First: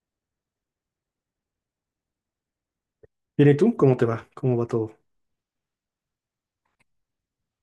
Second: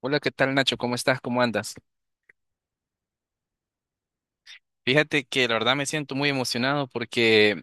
Hola, ¿qué tal Nacho? ¿Cómo estás? ¿Cómo andas? Bien, ¿y tú? ¿Cómo te va? ¿Cómo va todo? Fíjate que la verdad me siento muy emocionado porque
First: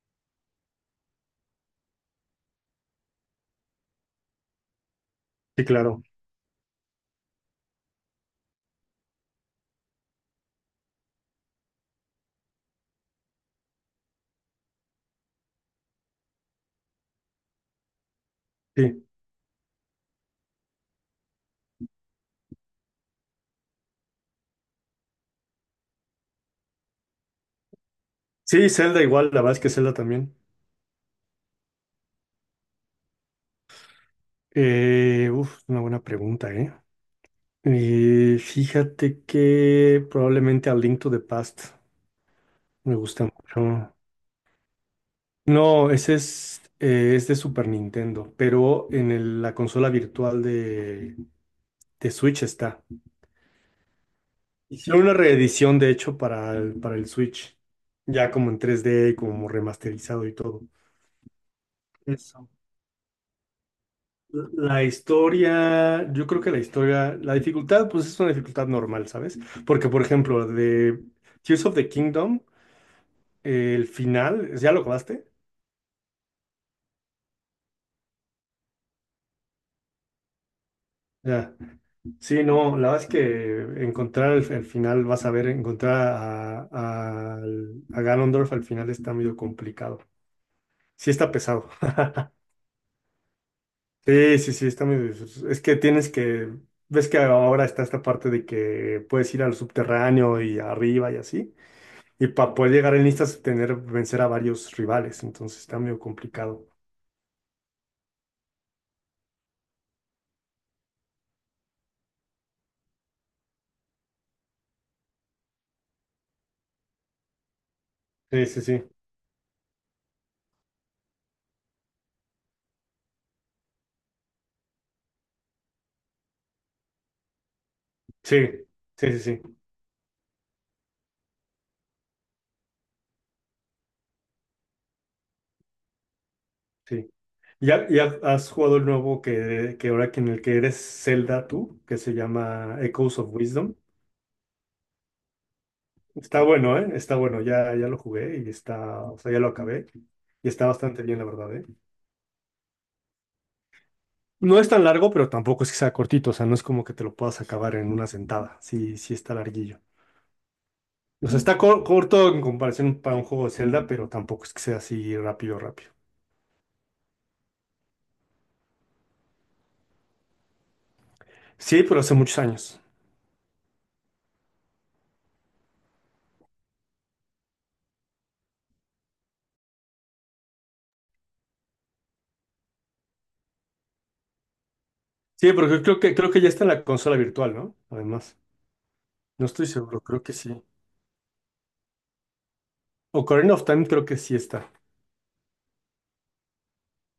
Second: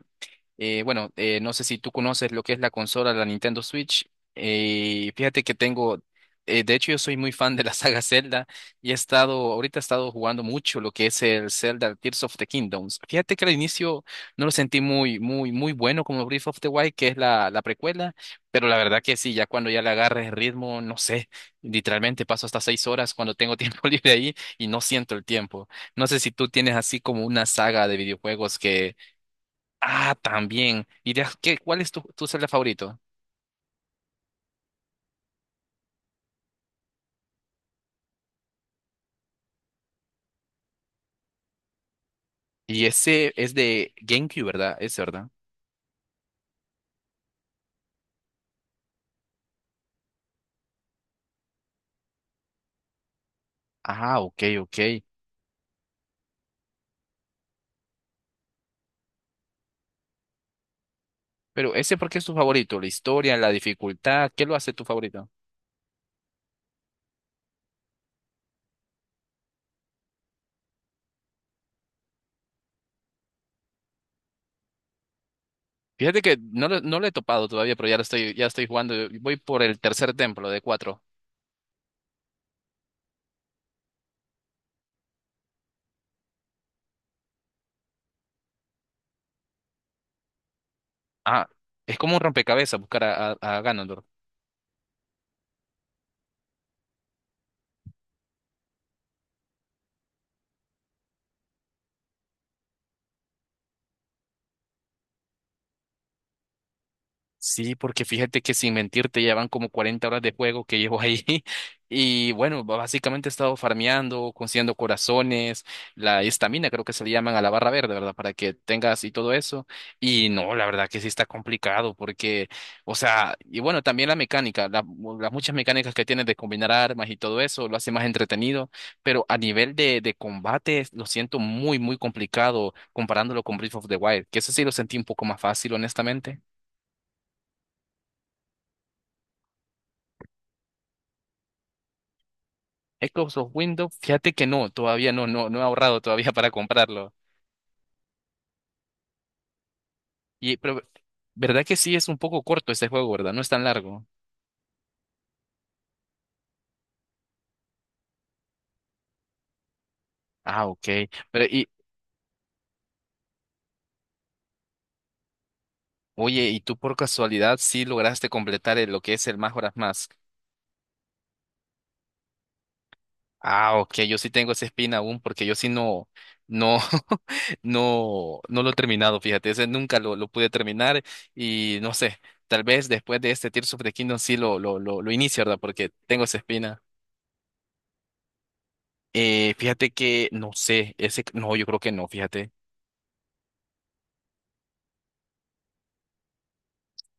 Bueno, no sé si tú conoces lo que es la consola, la Nintendo Switch. Fíjate que Sí, claro. tengo, de hecho yo soy muy fan de la saga Zelda y he estado, ahorita he estado jugando mucho lo que es el Zelda Tears of the Kingdoms. Fíjate que al inicio no lo sentí muy, muy, muy bueno como Breath of the Wild, que es la, precuela, pero la verdad Sí. que sí, ya cuando ya le agarres el ritmo, no sé, literalmente paso hasta 6 horas cuando tengo tiempo libre ahí y no siento el tiempo. No sé si tú tienes así como una saga de videojuegos. Sí, Zelda igual, la verdad es que Zelda Ah, también. también. ¿Y cuál es tu, Zelda favorito? Uf, una buena pregunta, ¿eh? Fíjate que probablemente a Link to the Past Y me gusta ese es de mucho. GameCube, ¿verdad? Ese, ¿verdad? No, ese es de Super Nintendo, pero en la consola virtual de, Switch está. Ah, ok, ok. Hicieron una reedición, de hecho, para el Switch, ya como en 3D, como remasterizado y todo. Pero ese, ¿por qué es tu Eso. favorito? ¿La historia, la dificultad? ¿Qué lo hace tu La favorito? historia, yo creo que la historia, la dificultad, pues es una dificultad normal, ¿sabes? Porque, por ejemplo, de Tears of the Kingdom, el final, ¿ya lo acabaste? Fíjate que no, no lo he topado todavía, pero ya lo estoy, ya estoy jugando. Voy por el tercer templo de cuatro. Ya. Sí, no, la verdad es que encontrar el final, vas a ver, encontrar a Ganondorf al final está medio complicado. Sí está Ah, pesado. es como un rompecabezas buscar a Ganondorf. Sí, sí, sí, está medio. Es que tienes que. Ves que ahora está esta parte de que puedes ir al subterráneo y arriba y así. Y para poder llegar en listas, tener, vencer a varios rivales, entonces está medio complicado. Sí, porque fíjate que sin mentirte ya van como 40 horas de juego que llevo ahí y bueno, básicamente he estado farmeando, consiguiendo corazones, la estamina creo que se le llaman a la barra verde, ¿verdad? Para Sí, que sí, sí. tengas y todo eso. Y no, la verdad que sí está complicado porque, o sea, y bueno, también la mecánica, las muchas mecánicas que tienes de combinar armas y todo eso lo hace más Sí, entretenido, sí, sí, pero a sí, nivel de, combate lo siento muy, muy complicado comparándolo con Breath of the Wild, que eso sí lo sentí un poco más fácil, honestamente. sí. ¿Ya has jugado el nuevo que ahora que en el que eres Zelda tú, que se llama Echoes of Microsoft Wisdom? Windows, fíjate que no, todavía no, no he ahorrado todavía Está para bueno, ¿eh? comprarlo. Está bueno, ya lo jugué y está, o sea, ya lo acabé. Y Y, está pero, bastante bien, la verdad, ¿eh? ¿Verdad que sí es un poco corto este juego, verdad? No es tan largo. No es tan largo, pero tampoco es que sea cortito, o sea, no es como que te lo puedas acabar en una sentada. Sí, sí está larguillo. Ah, ok. O sea, Pero, está y, corto en comparación para un juego de Zelda, pero tampoco es que sea así rápido, rápido. oye, ¿y tú por casualidad sí lograste completar lo que es el Majora's Mask? Sí, pero hace muchos años. Ah, ok, yo sí tengo esa espina aún porque yo sí no, no, no, lo he terminado, fíjate, ese nunca lo pude terminar y no sé, tal vez después de este Tears of the Kingdom sí lo inicio, Sí, ¿verdad? porque Porque creo que, tengo creo esa que ya está en espina. la consola virtual, ¿no? Además, no estoy Fíjate seguro, creo que que no sí. sé, ese no, yo creo que no, fíjate. Ocarina of Time creo que sí está.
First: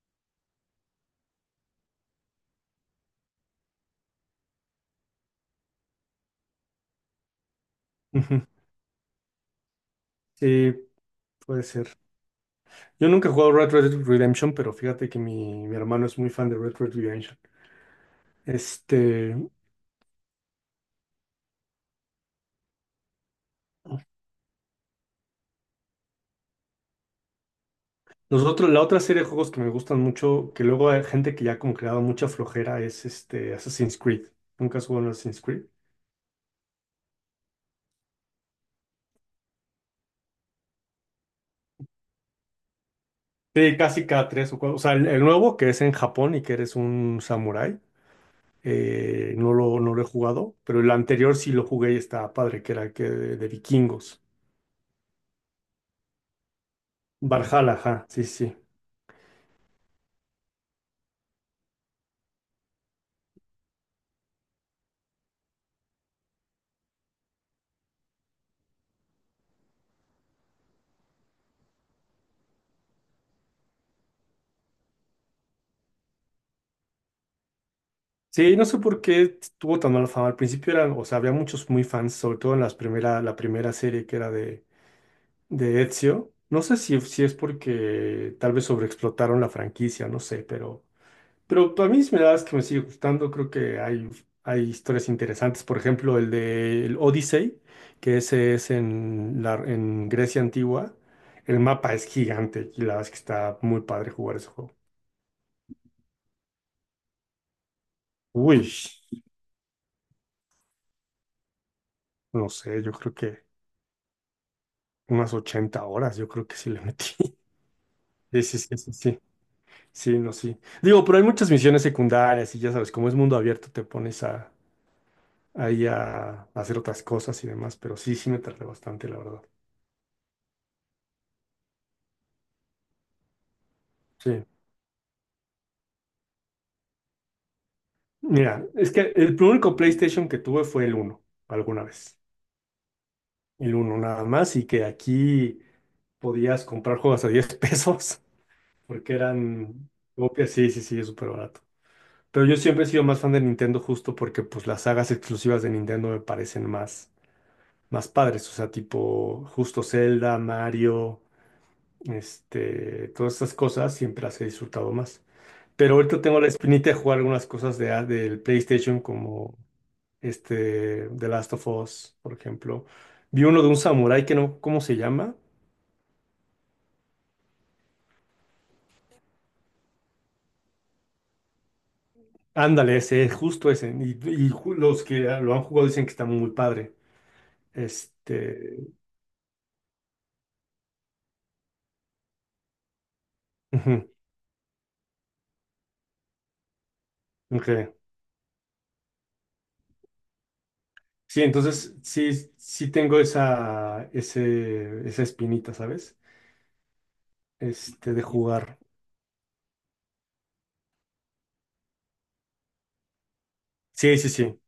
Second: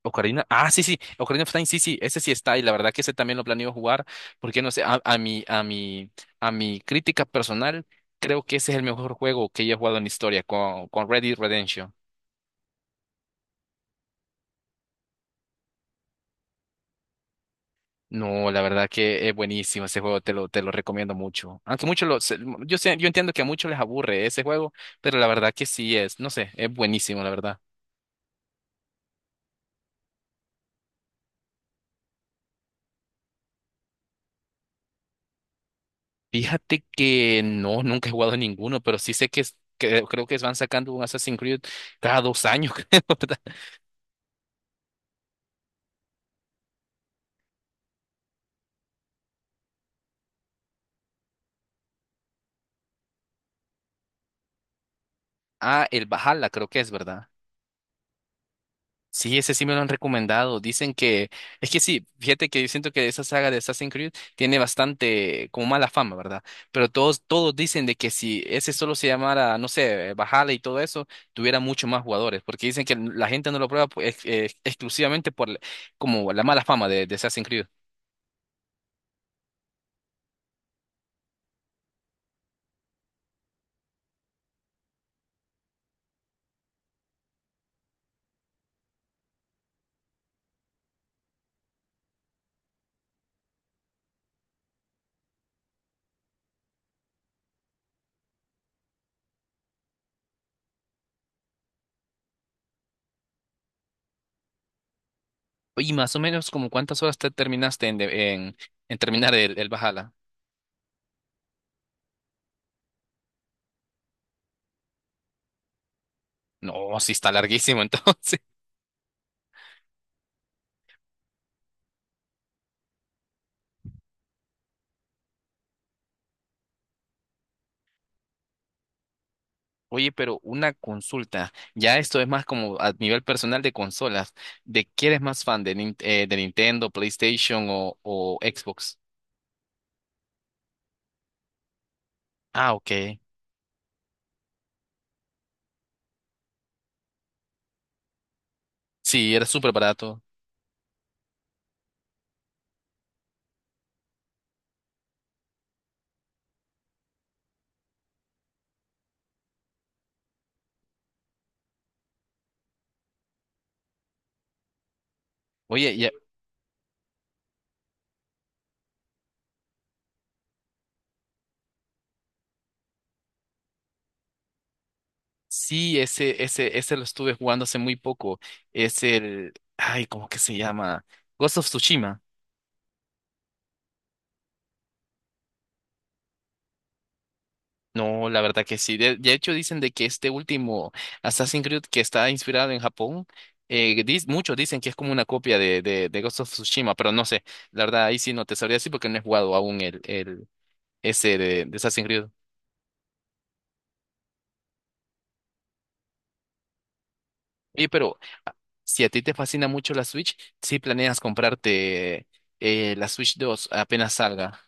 Ocarina, ah, sí, sí, Ocarina of Time, sí, sí, ese sí está, y la verdad que ese también lo planeo jugar, porque no sé, a mi crítica personal, creo Ujú. que ese es el mejor juego que he jugado en la historia Sí, con, Red Dead puede ser. Redemption. Yo nunca he jugado Red Red Redemption, pero fíjate que mi hermano es muy fan de Red Red Redemption. No, la verdad que es Este, buenísimo ese juego, te lo recomiendo mucho. Aunque yo sé, yo entiendo que a muchos les aburre ese juego, pero la verdad que sí es, no sé, es buenísimo, la verdad. nosotros, la otra serie de juegos que me gustan mucho, que luego hay gente que ya como que le ha dado mucha flojera, es este Assassin's Creed. ¿Nunca has jugado a Assassin's Creed? Fíjate que no, nunca he jugado ninguno, pero sí sé que, que creo que van sacando un Assassin's Creed cada 2 años, creo, ¿verdad? Sí, casi cada tres o cuatro. O sea, el nuevo que es en Japón y que eres un samurái, no lo he jugado, pero el anterior sí lo jugué y estaba padre, que era el que de, vikingos. Ah, el Valhalla creo que es, ¿verdad? Valhalla, ajá, sí, sí. Sí, ese sí me lo han recomendado. Dicen que, es que sí, fíjate que yo siento que esa saga de Assassin's Creed tiene bastante como mala fama, ¿verdad? Pero todos, todos dicen de que si ese solo se llamara, no sé, Valhalla y todo eso, tuviera mucho más jugadores, porque dicen que la gente no lo prueba pues, exclusivamente por como la mala fama de, Assassin's Creed. Sí, no sé por qué tuvo tan mala fama. Al principio eran, o sea, había muchos muy fans, sobre todo en las primera, la primera serie que era de, Ezio. No sé si es porque tal vez sobreexplotaron la franquicia, no sé, pero a mí sí me das que me sigue gustando, creo que hay historias interesantes, por ejemplo, el de el Odyssey, que ese es en, la, en Grecia antigua, el mapa es gigante y la verdad es que está muy padre jugar ese juego. Y más o menos como cuántas horas te terminaste en, de- en, Uy, en terminar el, Valhalla. no sé, yo creo que unas 80 horas, yo creo que sí le No, sí metí. está larguísimo entonces. Sí, sí, sí, sí, sí, sí, no, sí. Digo, pero hay muchas misiones secundarias y ya sabes, como es mundo abierto, te pones a, ahí a, hacer otras cosas y demás, pero sí, sí me tardé bastante, la verdad. Oye, pero una consulta. Ya esto es más como a nivel personal de consolas. Sí. ¿De qué eres más fan? ¿De Nintendo, PlayStation o Mira, es Xbox? que el único PlayStation que tuve fue el uno, alguna vez. Ah, ok. El uno nada más, y que aquí podías comprar juegos a 10 pesos, porque Sí, era súper eran barato. copias, sí, sí, sí, es súper barato. Pero yo siempre he sido más fan de Nintendo justo porque pues las sagas exclusivas de Nintendo me parecen más padres, o sea, tipo justo Zelda, Mario, este, todas estas cosas siempre las he disfrutado más. Pero Oye, ya, ahorita tengo la espinita de jugar algunas cosas del PlayStation como este, The Last of Us, por ejemplo. Vi uno de un samurái que no, ¿cómo se llama? sí, ese lo estuve jugando hace muy poco. Es el, ay, ¿cómo que se llama? Ghost of Tsushima. Ándale, ese, es justo ese. Y los que lo han jugado dicen que está muy padre. No, la verdad que Este, sí. De hecho, dicen de que este último Assassin's Creed que está inspirado en Japón, ujú, muchos dicen que es como una copia de, de Ghost of Tsushima, pero no sé. La ok. verdad, ahí sí no te sabría decir porque no he jugado aún el, ese Sí, de, entonces Assassin's Creed. sí, sí tengo esa espinita, ¿sabes? Y Este, pero de a- jugar. si a ti te fascina mucho la Switch, sí planeas comprarte la Switch 2 apenas Sí, sí, sí. salga.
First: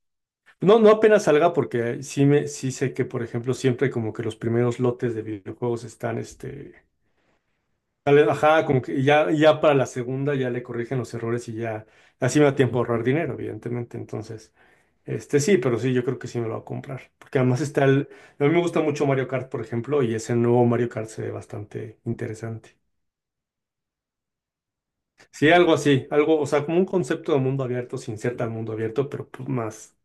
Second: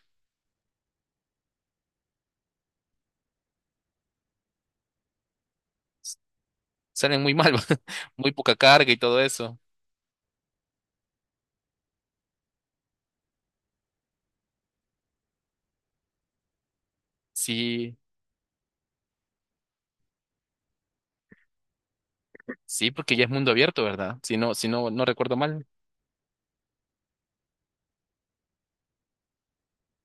No, no apenas salga porque sí, sí sé que, por ejemplo, siempre como que los primeros lotes de videojuegos S- están, este, Salen muy mal, tal vez, muy poca ajá, como carga y que todo ya, eso. ya para la segunda ya le corrigen los errores y ya así me da tiempo a ahorrar dinero, evidentemente. Entonces, este sí, pero sí, yo creo que sí me lo voy a comprar. Porque además está Sí, el. A mí me gusta mucho Mario Kart, por ejemplo, y ese nuevo Mario Kart se ve bastante interesante. sí, porque ya es mundo abierto, ¿verdad? Si no, si no, no recuerdo Sí, mal. algo así, algo, o sea, como un concepto de mundo abierto sin ser tan mundo abierto, pero pues, más.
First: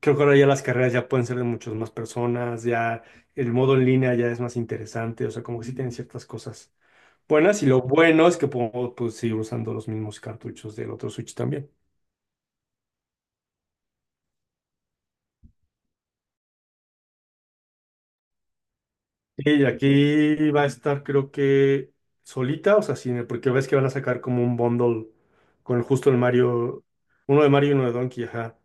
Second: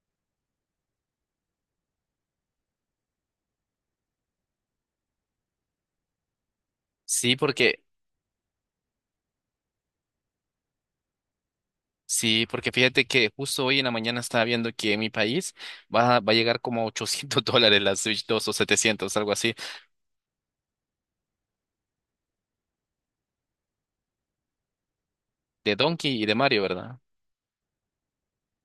Creo que ahora ya las carreras ya pueden ser de muchas más personas, ya el modo en línea ya es más interesante, o sea, como que sí tienen ciertas cosas Sí, buenas y lo porque bueno es que puedo pues, seguir usando los mismos cartuchos del otro Switch también. Sí, porque fíjate que justo hoy en la mañana estaba viendo que en mi país va a llegar como a 800 dólares la Switch 2 o 700 algo así, Y aquí va a estar creo que solita, o sea, sí, porque ves que van a sacar como un bundle de con justo el Donkey y de Mario, Mario, ¿verdad? uno de Mario y uno de Donkey, ajá.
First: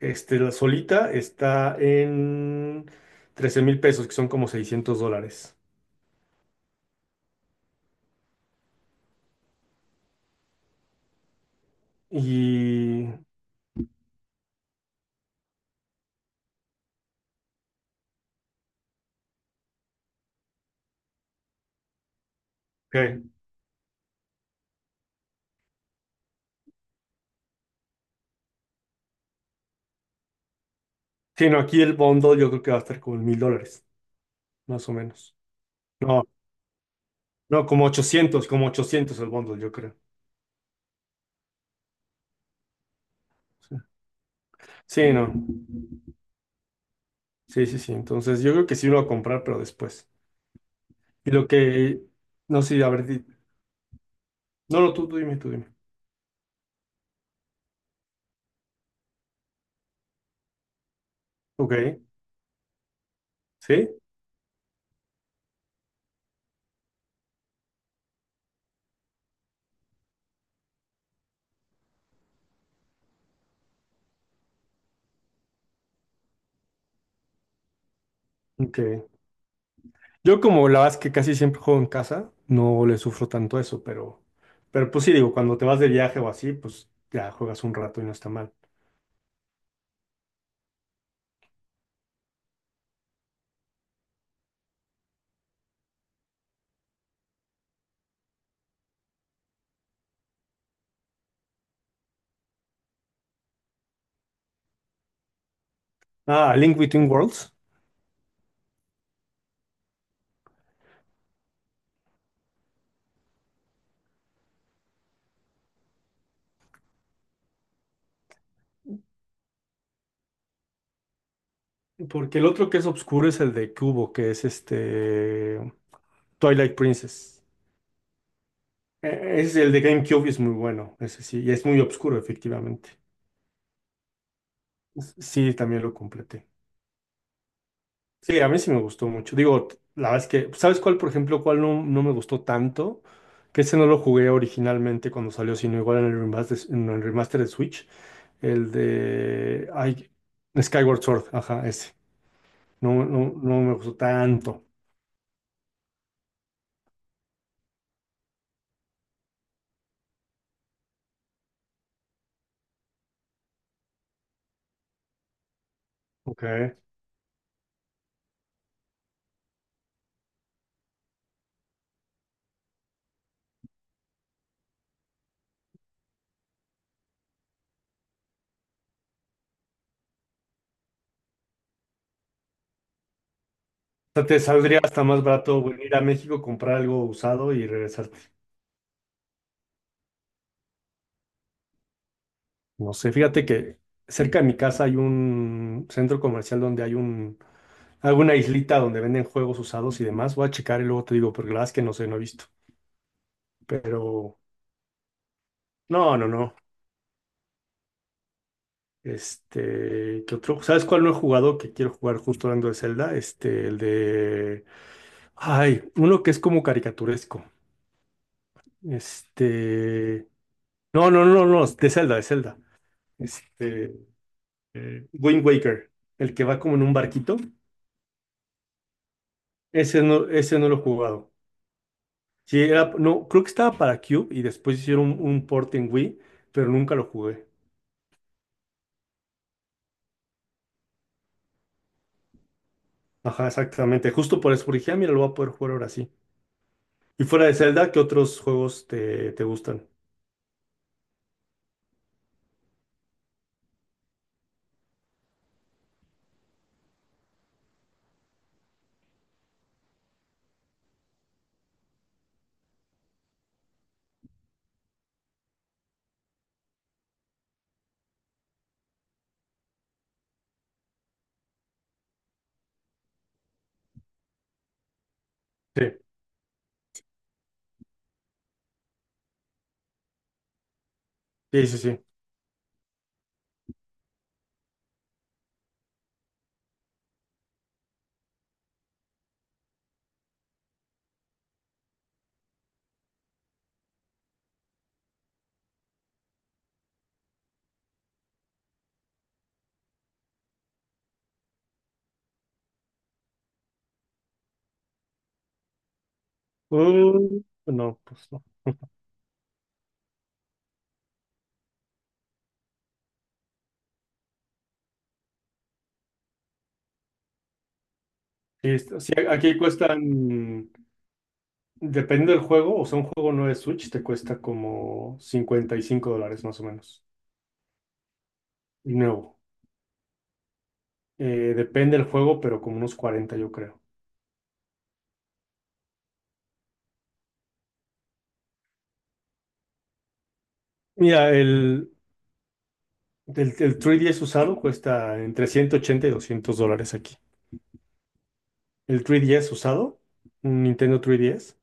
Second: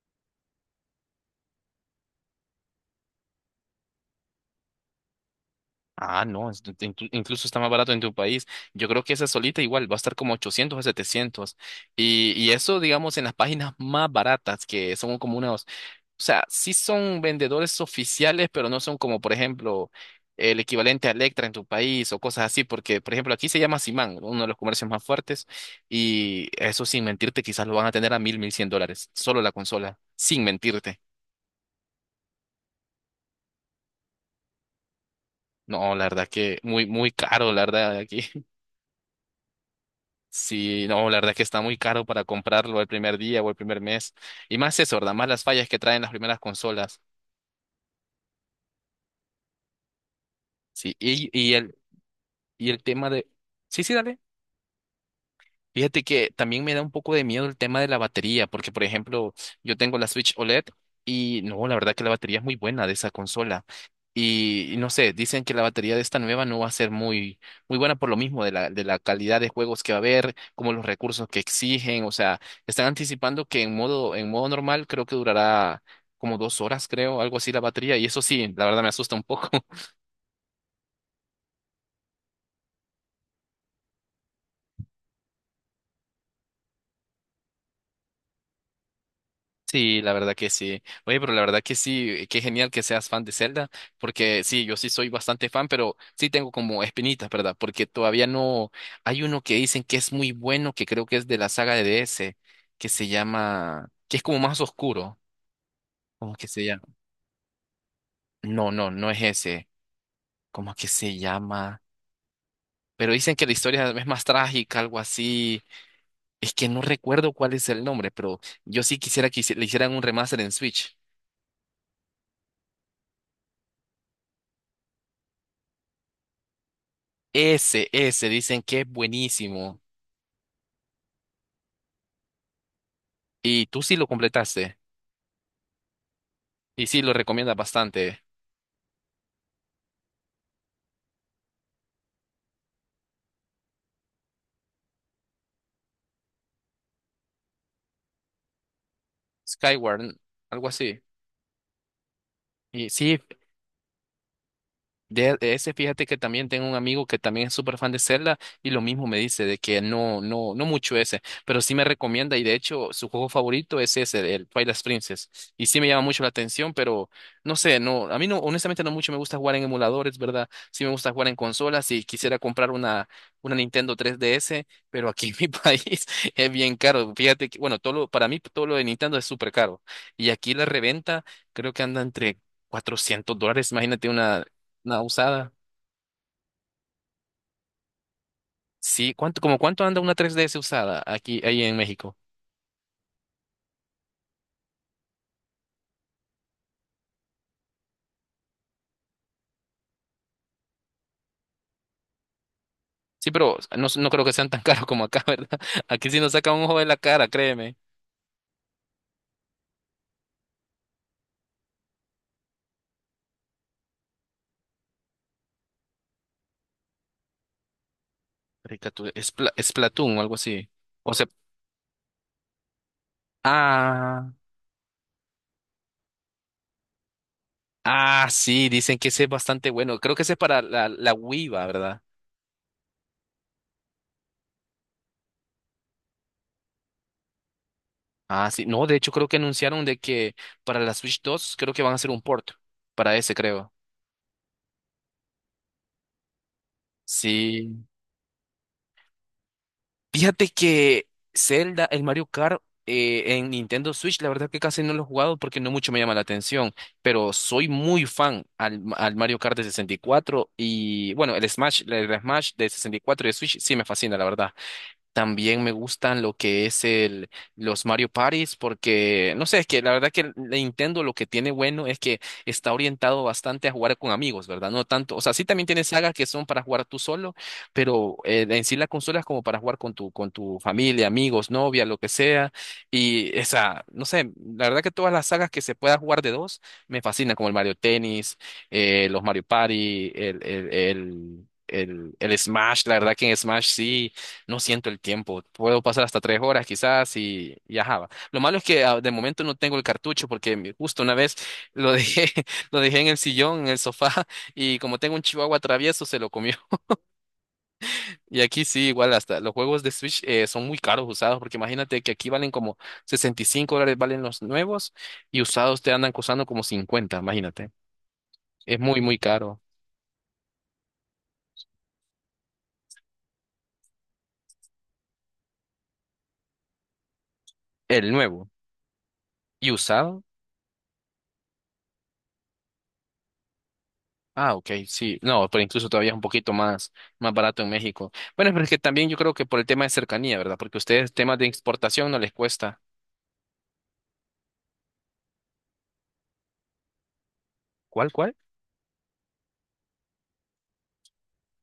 Este, la solita está en 13,000 pesos, que son como 600 dólares. Ah, no, incluso está más barato en tu país. Yo creo que esa solita igual va a estar como 800 a 700. Y eso, Y. digamos, en las páginas más baratas, que son como unas. O sea, sí son vendedores oficiales, pero no son como, por ejemplo, el equivalente a Electra en tu país o cosas así, porque, por ¿Qué? ejemplo, aquí se llama Simán, uno de los comercios más fuertes, y eso sin mentirte, quizás lo van a tener a mil, mil cien dólares, solo la consola, sin mentirte. Sí, no, aquí el bundle yo creo que va a estar como en 1,000 dólares, más o menos. No, la No, verdad que muy, muy caro, la no, como verdad, aquí. ochocientos el bundle, yo creo. Sí, no, la verdad que está muy caro para comprarlo el primer día o el Sí. primer mes. Y más eso, Sí, ¿verdad? Más no. las fallas que traen las primeras consolas. Sí, sí, sí. Entonces, yo creo que sí lo voy a comprar, pero después. Sí, Y lo y el, que, no y sí, el a ver, tema de... Sí, sí, dale. no, no, tú dime, tú dime. Fíjate que también me da un poco de miedo el tema de la batería, porque por ejemplo, yo tengo la Switch OLED y no, la Ok, verdad que la batería es muy buena de esa consola. sí, Y no sé, dicen que la batería de esta nueva no va a ser muy, muy buena por lo mismo de la, calidad de juegos que va a haber, como los recursos que exigen. O sea, están anticipando que en modo, normal creo que durará como 2 horas, creo, algo así la batería. Y eso sí, la verdad me ok. asusta un poco. Yo como la verdad es que casi siempre juego en casa, no le sufro tanto eso, pero, pues sí, digo, cuando te vas de viaje o así, pues ya juegas un rato y no está mal. Sí, la verdad que sí. Oye, pero la verdad que sí, qué genial que seas fan de Zelda, porque sí, yo sí soy bastante fan, pero sí tengo como espinitas, ¿verdad? Porque todavía no hay uno que dicen que es muy bueno, que creo que es de la saga de DS, que se llama, que es como más oscuro, como que Ah, se Link llama. Between Worlds, No, no, no es ese, como que se llama, pero dicen que la historia es más trágica, algo así. Es que no recuerdo cuál es el nombre, pero yo sí quisiera que le hicieran un remaster en Switch. porque el otro que es oscuro es el de Cubo, que es este Twilight Princess. Ese, dicen que es Es el buenísimo. de GameCube y es muy bueno, ese sí, y es muy oscuro, efectivamente. Y tú sí lo completaste. Sí, también lo completé. Y sí lo recomiendas bastante. Sí, a mí sí me gustó mucho. Digo, la verdad es que, ¿sabes cuál, por ejemplo, cuál no, me gustó tanto? Que ese no lo jugué originalmente cuando salió, sino igual en el remaster de Switch. El de. Ay, Skyward, algo así. Skyward Sword, ajá, ese. Y No, sí, no, no me gustó tanto. de ese, fíjate que también tengo un amigo que también es súper fan de Zelda y lo mismo me dice de que no, no mucho ese, pero sí me recomienda y de hecho su juego favorito es ese, el Twilight Princess. Y sí me llama mucho la Ok. atención, pero no sé, no, a mí no, honestamente no mucho me gusta jugar en emuladores, ¿verdad? Sí me gusta jugar en consolas y quisiera comprar una, Nintendo 3DS, pero aquí en mi país es bien caro. Fíjate que, bueno, para mí todo lo de Nintendo es súper caro y aquí la reventa creo que anda entre 400 dólares, imagínate O sea, te una saldría hasta más usada. barato venir a México, comprar algo usado y regresar. Sí, ¿cuánto, como cuánto anda una 3DS usada aquí, ahí en México? No sé, fíjate que cerca de mi casa hay un centro comercial donde hay un, alguna islita donde venden juegos usados y demás. Voy a checar y luego te digo, porque la verdad es que no sé, no he visto. Sí, pero no, no creo que Pero, sean tan caros como acá, ¿verdad? Aquí no, sí no, nos saca no. un ojo de la cara, créeme. Este, ¿qué otro? ¿Sabes cuál no he jugado que quiero jugar justo hablando de Zelda? Este, el de. Ay, uno que es como caricaturesco. Caricatura, es Splatoon o Este. algo así. No, O no, sea, no, no, de Zelda, de Zelda. Este, ah, Wind Waker, el que va como en un barquito. Sí, dicen que ese es bastante bueno. Creo que ese es Ese para no lo he la jugado. Wii, va, ¿verdad? Sí, era, no, creo que estaba para Cube y después hicieron un port en Wii, pero nunca lo jugué. Ah, sí. No, de hecho creo que anunciaron de que para la Switch 2 creo que van a hacer un port para ese, Ajá, creo. exactamente. Justo por eso porque dije, "Ah, mira, lo voy a poder jugar ahora sí". Y fuera de Sí. Zelda, ¿qué otros juegos te gustan? Fíjate que Zelda, el Mario Kart en Nintendo Switch, la verdad que casi no lo he jugado porque no mucho me llama la atención, pero soy muy fan al Mario Kart de 64 y bueno, el Smash de 64 y cuatro y de Switch sí me fascina, la verdad. También me gustan lo que es los Mario Parties porque, no sé, es que la verdad que el Nintendo lo que tiene bueno es que está orientado bastante a jugar con amigos, ¿verdad? No tanto, o sea, sí también tiene Sí, sagas que son para jugar tú solo, pero en sí la consola es como para jugar con tu familia, amigos, sí, sí, novia, lo sí. que sea. Y esa, no sé, la verdad que todas las sagas que se pueda jugar de dos me fascinan, como el Mario Tennis, los Mario Party, el Smash, la verdad que en Smash sí. No siento el tiempo. Puedo pasar hasta 3 horas quizás y ajá. Va. Lo malo es que de momento no tengo el cartucho porque justo una vez lo dejé, lo dejé en el sillón, en el sofá y como tengo un chihuahua travieso se lo comió. No, pues Y no. aquí sí, igual hasta los juegos de Switch son muy caros usados porque imagínate que aquí valen como $65 valen los nuevos y usados te andan costando como 50, imagínate. Sí, Es muy, muy aquí caro. cuestan, dependiendo del juego, o sea, un juego no de Switch te cuesta como 55 dólares más o menos. El nuevo. Y nuevo. ¿Y usado? Depende del juego, pero como unos 40 yo creo. Ah, ok, sí, no, pero incluso todavía es un poquito más barato en México. Bueno, pero es que también yo creo que por el tema de cercanía, ¿verdad? Porque ustedes Mira, temas de el, exportación no les cuesta. El, el 3DS usado cuesta entre 180 y 200 dólares aquí. ¿Cuál, cuál? El 3DS usado, un Nintendo 3DS,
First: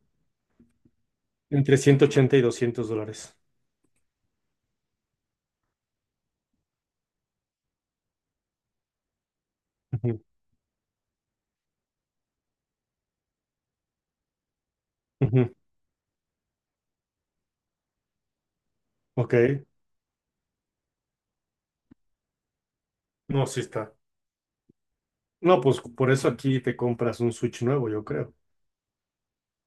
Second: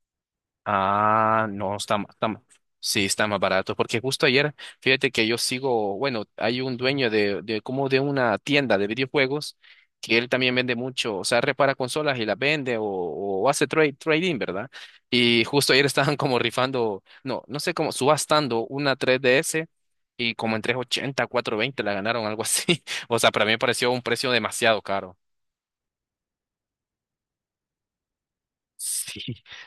Ah, no, entre ciento ochenta y 200 sí, está dólares. más barato, porque justo ayer, fíjate que yo sigo, bueno, hay un dueño de como de una tienda de videojuegos que Ujú, él también vende mucho, o sea, repara consolas y las vende o hace trade, trading, ¿verdad? Y ujú, justo ayer estaban como rifando, no, no sé cómo, subastando una ok, 3DS y como en 380, 20 la ganaron, algo así. O sea, para no, mí me sí pareció está. un precio demasiado caro. No, pues por eso aquí te compras un Switch nuevo, yo creo. Sí,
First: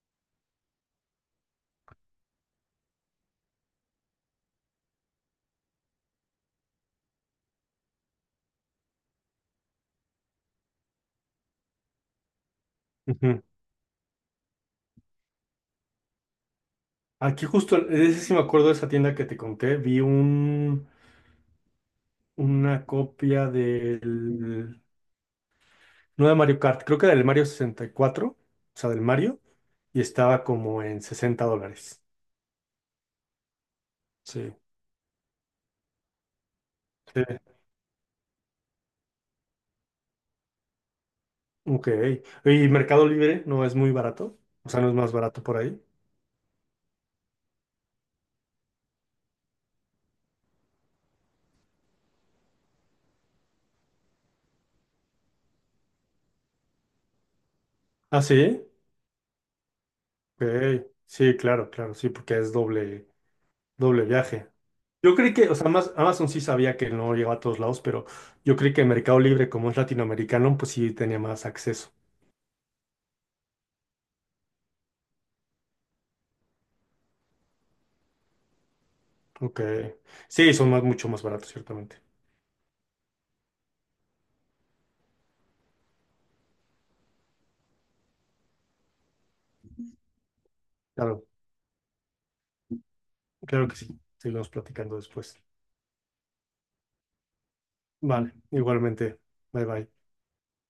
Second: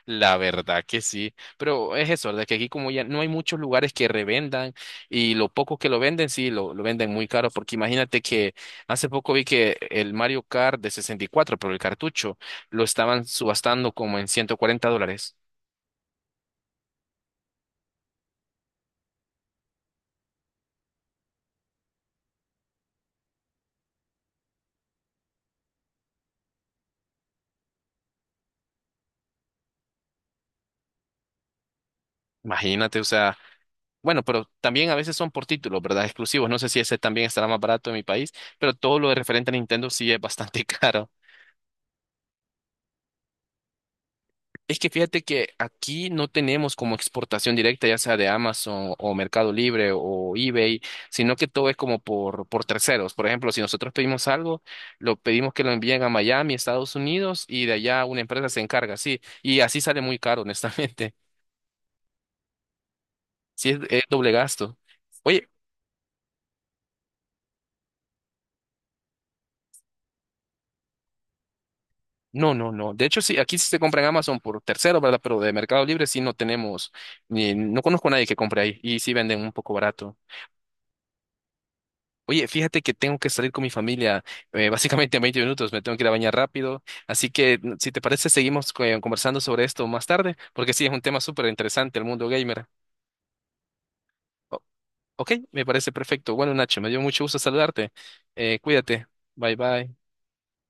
la verdad que sí, pero es eso, de que aquí como ya no hay muchos lugares que revendan y lo poco que lo venden, sí, lo venden muy caro, porque imagínate que hace poco vi que el Mario Kart de 64 pero el cartucho, lo estaban Ujú. subastando como en $140. Aquí justo, ese sí me acuerdo de esa tienda que te conté, vi un, una copia del, no de Mario Kart, creo que del Mario 64, o sea, del Mario, y estaba como en 60 dólares. Imagínate, o sea, bueno, pero Sí. también a veces son por títulos, ¿verdad? Exclusivos, no sé si ese Sí. también estará más barato en mi país, pero todo lo de referente a Nintendo sí es bastante caro. Ok. ¿Y Mercado Libre no es muy barato? O Es sea, que no es más fíjate barato que por ahí. aquí no tenemos como exportación directa, ya sea de Amazon o Mercado Libre o eBay, sino que todo es como por terceros. Por ejemplo, si nosotros pedimos algo, lo pedimos que lo envíen a Miami, Estados Unidos, y de allá una ¿Ah, empresa se sí? encarga, sí. Y así sale muy caro, Ok. honestamente. Sí, claro, claro, sí, porque es doble, Sí, es doble doble viaje. gasto. Yo creí que, Oye, o sea, Amazon sí sabía que no llegaba a todos lados, pero yo creí que Mercado Libre, como es latinoamericano, pues sí tenía más acceso. no, no, no. De hecho, sí, aquí sí se compra en Amazon por terceros, ¿verdad? Pero de Mercado Libre sí no tenemos, ni, no conozco a nadie que compre ahí y sí venden un Ok. poco barato. Sí, son mucho más baratos, ciertamente. Oye, fíjate que tengo que salir con mi familia, básicamente en 20 minutos, me tengo que ir a bañar rápido, así que si te parece seguimos conversando sobre esto más tarde, porque sí, es un tema Claro, súper interesante el mundo gamer. claro que sí. Seguimos O- platicando ok, después. me parece perfecto. Bueno, Nacho, me dio mucho gusto saludarte. Vale, Cuídate. igualmente. Bye Bye bye. bye.